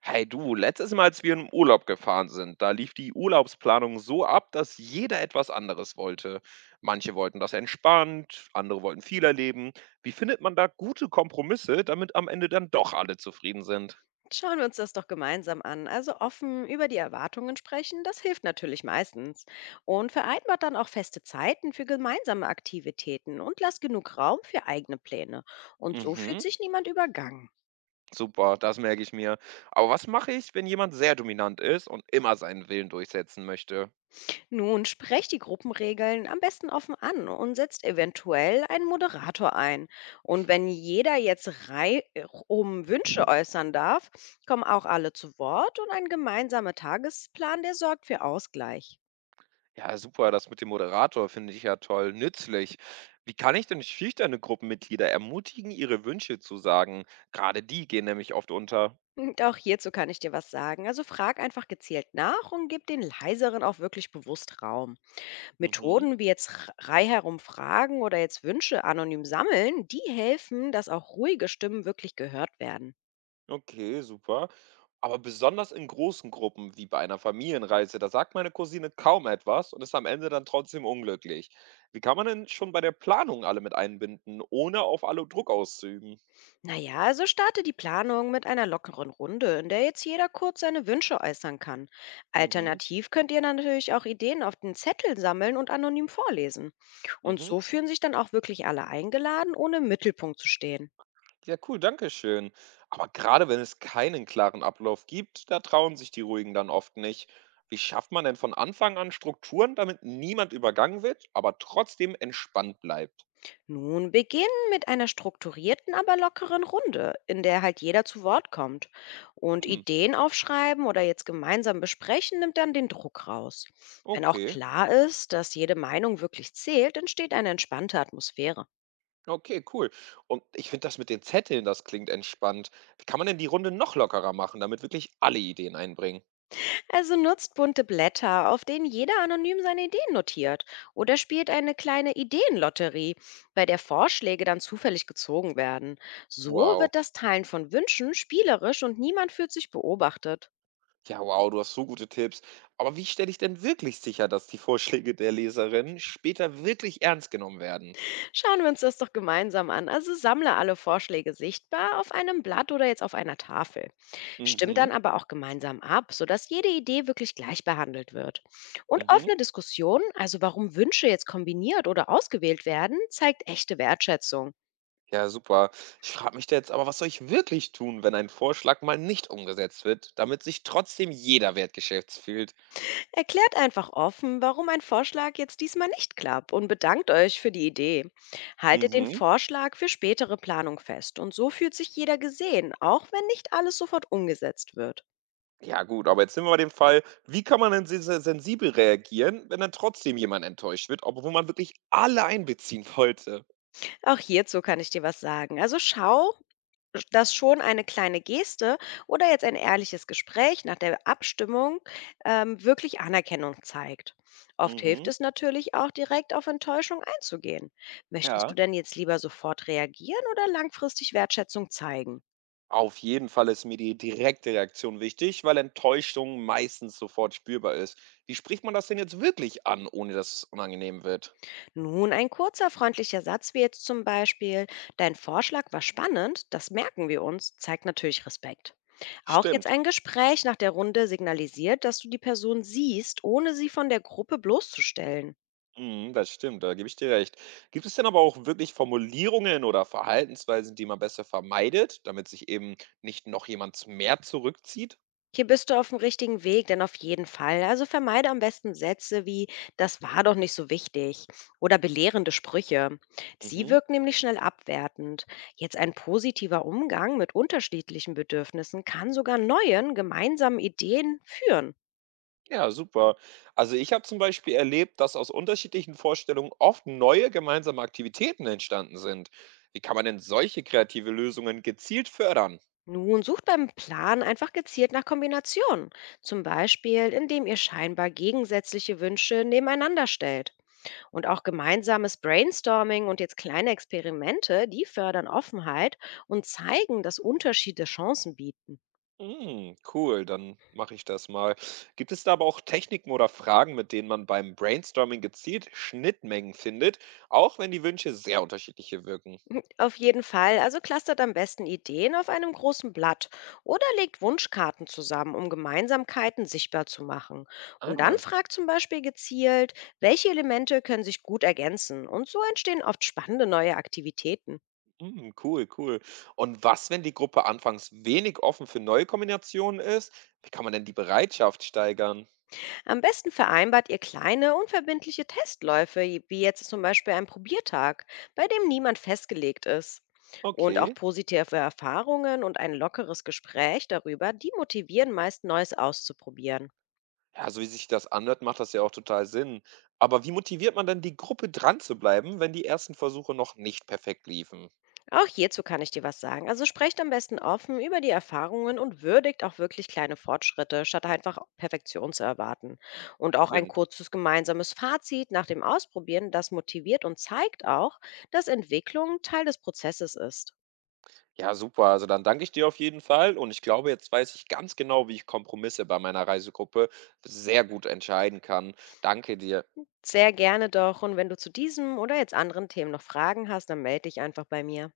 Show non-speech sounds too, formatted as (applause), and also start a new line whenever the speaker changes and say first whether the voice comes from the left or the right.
right: Hey du, letztes Mal, als wir im Urlaub gefahren sind, da lief die Urlaubsplanung so ab, dass jeder etwas anderes wollte. Manche wollten das entspannt, andere wollten viel erleben. Wie findet man da gute Kompromisse, damit am Ende dann doch alle zufrieden sind?
left: Schauen wir uns das doch gemeinsam an. Also offen über die Erwartungen sprechen, das hilft natürlich meistens. Und vereinbart dann auch feste Zeiten für gemeinsame Aktivitäten und lasst genug Raum für eigene Pläne. Und so fühlt
right: Mhm,
left: sich niemand übergangen.
right: super, das merke ich mir. Aber was mache ich, wenn jemand sehr dominant ist und immer seinen Willen durchsetzen möchte?
left: Nun sprecht die Gruppenregeln am besten offen an und setzt eventuell einen Moderator ein. Und wenn jeder jetzt rei um Wünsche äußern darf, kommen auch alle zu Wort und ein gemeinsamer Tagesplan, der sorgt für Ausgleich.
right: Ja, super, das mit dem Moderator finde ich ja toll, nützlich. Wie kann ich denn schüchterne Gruppenmitglieder ermutigen, ihre Wünsche zu sagen? Gerade die gehen nämlich oft unter.
left: Und auch hierzu kann ich dir was sagen. Also frag einfach gezielt nach und gib den leiseren auch wirklich bewusst Raum.
right: Mhm.
left: Methoden wie jetzt Rei fragen oder jetzt Wünsche anonym sammeln, die helfen, dass auch ruhige Stimmen wirklich gehört werden.
right: Okay, super. Aber besonders in großen Gruppen, wie bei einer Familienreise, da sagt meine Cousine kaum etwas und ist am Ende dann trotzdem unglücklich. Wie kann man denn schon bei der Planung alle mit einbinden, ohne auf alle Druck auszuüben?
left: Naja, also starte die Planung mit einer lockeren Runde, in der jetzt jeder kurz seine Wünsche äußern kann.
right: Mhm.
left: Alternativ könnt ihr dann natürlich auch Ideen auf den Zettel sammeln und anonym vorlesen. Und so
right: Mhm.
left: fühlen sich dann auch wirklich alle eingeladen, ohne im Mittelpunkt zu stehen.
right: Ja, cool, danke schön. Aber gerade wenn es keinen klaren Ablauf gibt, da trauen sich die Ruhigen dann oft nicht. Wie schafft man denn von Anfang an Strukturen, damit niemand übergangen wird, aber trotzdem entspannt bleibt?
left: Nun beginn mit einer strukturierten, aber lockeren Runde, in der halt jeder zu Wort kommt. Und
right: Hm,
left: Ideen aufschreiben oder jetzt gemeinsam besprechen nimmt dann den Druck raus. Wenn auch
right: okay,
left: klar ist, dass jede Meinung wirklich zählt, entsteht eine entspannte Atmosphäre.
right: okay, cool. Und ich finde das mit den Zetteln, das klingt entspannt. Wie kann man denn die Runde noch lockerer machen, damit wirklich alle Ideen einbringen?
left: Also nutzt bunte Blätter, auf denen jeder anonym seine Ideen notiert oder spielt eine kleine Ideenlotterie, bei der Vorschläge dann zufällig gezogen werden. So
right: Wow.
left: wird das Teilen von Wünschen spielerisch und niemand fühlt sich beobachtet.
right: Ja, wow, du hast so gute Tipps. Aber wie stelle ich denn wirklich sicher, dass die Vorschläge der Leserinnen später wirklich ernst genommen werden?
left: Schauen wir uns das doch gemeinsam an. Also sammle alle Vorschläge sichtbar auf einem Blatt oder jetzt auf einer Tafel. Stimmt
right: Mhm,
left: dann aber auch gemeinsam ab, sodass jede Idee wirklich gleich behandelt wird. Und
right: mhm.
left: offene Diskussionen, also warum Wünsche jetzt kombiniert oder ausgewählt werden, zeigt echte Wertschätzung.
right: Ja, super. Ich frage mich da jetzt aber, was soll ich wirklich tun, wenn ein Vorschlag mal nicht umgesetzt wird, damit sich trotzdem jeder wertgeschätzt fühlt?
left: Erklärt einfach offen, warum ein Vorschlag jetzt diesmal nicht klappt und bedankt euch für die Idee. Haltet den
right: Mhm.
left: Vorschlag für spätere Planung fest und so fühlt sich jeder gesehen, auch wenn nicht alles sofort umgesetzt wird.
right: Ja, gut, aber jetzt nehmen wir mal den Fall, wie kann man denn sensibel reagieren, wenn dann trotzdem jemand enttäuscht wird, obwohl man wirklich alle einbeziehen (laughs) wollte?
left: Auch hierzu kann ich dir was sagen. Also schau, dass schon eine kleine Geste oder jetzt ein ehrliches Gespräch nach der Abstimmung wirklich Anerkennung zeigt. Oft hilft
right: Mhm.
left: es natürlich auch, direkt auf Enttäuschung einzugehen. Möchtest du
right: Ja.
left: denn jetzt lieber sofort reagieren oder langfristig Wertschätzung zeigen?
right: Auf jeden Fall ist mir die direkte Reaktion wichtig, weil Enttäuschung meistens sofort spürbar ist. Wie spricht man das denn jetzt wirklich an, ohne dass es unangenehm wird?
left: Nun, ein kurzer, freundlicher Satz wie jetzt zum Beispiel, dein Vorschlag war spannend, das merken wir uns, zeigt natürlich Respekt. Auch jetzt
right: Stimmt.
left: ein Gespräch nach der Runde signalisiert, dass du die Person siehst, ohne sie von der Gruppe bloßzustellen.
right: Mhm, das stimmt, da gebe ich dir recht. Gibt es denn aber auch wirklich Formulierungen oder Verhaltensweisen, die man besser vermeidet, damit sich eben nicht noch jemand mehr zurückzieht?
left: Hier bist du auf dem richtigen Weg, denn auf jeden Fall. Also vermeide am besten Sätze wie „Das war doch nicht so wichtig“ oder belehrende Sprüche. Sie
right: Mhm.
left: wirken nämlich schnell abwertend. Jetzt ein positiver Umgang mit unterschiedlichen Bedürfnissen kann sogar neuen gemeinsamen Ideen führen.
right: Ja, super. Also ich habe zum Beispiel erlebt, dass aus unterschiedlichen Vorstellungen oft neue gemeinsame Aktivitäten entstanden sind. Wie kann man denn solche kreative Lösungen gezielt fördern?
left: Nun sucht beim Plan einfach gezielt nach Kombinationen, zum Beispiel indem ihr scheinbar gegensätzliche Wünsche nebeneinander stellt. Und auch gemeinsames Brainstorming und jetzt kleine Experimente, die fördern Offenheit und zeigen, dass Unterschiede Chancen bieten.
right: Hm, cool, dann mache ich das mal. Gibt es da aber auch Techniken oder Fragen, mit denen man beim Brainstorming gezielt Schnittmengen findet, auch wenn die Wünsche sehr unterschiedliche wirken?
left: Auf jeden Fall, also clustert am besten Ideen auf einem großen Blatt oder legt Wunschkarten zusammen, um Gemeinsamkeiten sichtbar zu machen. Und
right: Ah,
left: dann fragt zum Beispiel gezielt, welche Elemente können sich gut ergänzen. Und so entstehen oft spannende neue Aktivitäten.
right: hm, cool, cool. Und was, wenn die Gruppe anfangs wenig offen für neue Kombinationen ist? Wie kann man denn die Bereitschaft steigern?
left: Am besten vereinbart ihr kleine, unverbindliche Testläufe, wie jetzt zum Beispiel ein Probiertag, bei dem niemand festgelegt ist. Und auch
right: Okay.
left: positive Erfahrungen und ein lockeres Gespräch darüber, die motivieren meist Neues auszuprobieren.
right: Ja, so wie sich das anhört, macht das ja auch total Sinn. Aber wie motiviert man denn die Gruppe dran zu bleiben, wenn die ersten Versuche noch nicht perfekt liefen?
left: Auch hierzu kann ich dir was sagen. Also sprecht am besten offen über die Erfahrungen und würdigt auch wirklich kleine Fortschritte, statt einfach Perfektion zu erwarten. Und auch ein
right: Stimmt.
left: kurzes gemeinsames Fazit nach dem Ausprobieren, das motiviert und zeigt auch, dass Entwicklung Teil des Prozesses ist.
right: Ja, super. Also dann danke ich dir auf jeden Fall und ich glaube, jetzt weiß ich ganz genau, wie ich Kompromisse bei meiner Reisegruppe sehr gut entscheiden kann. Danke dir.
left: Sehr gerne doch. Und wenn du zu diesem oder jetzt anderen Themen noch Fragen hast, dann melde dich einfach bei mir.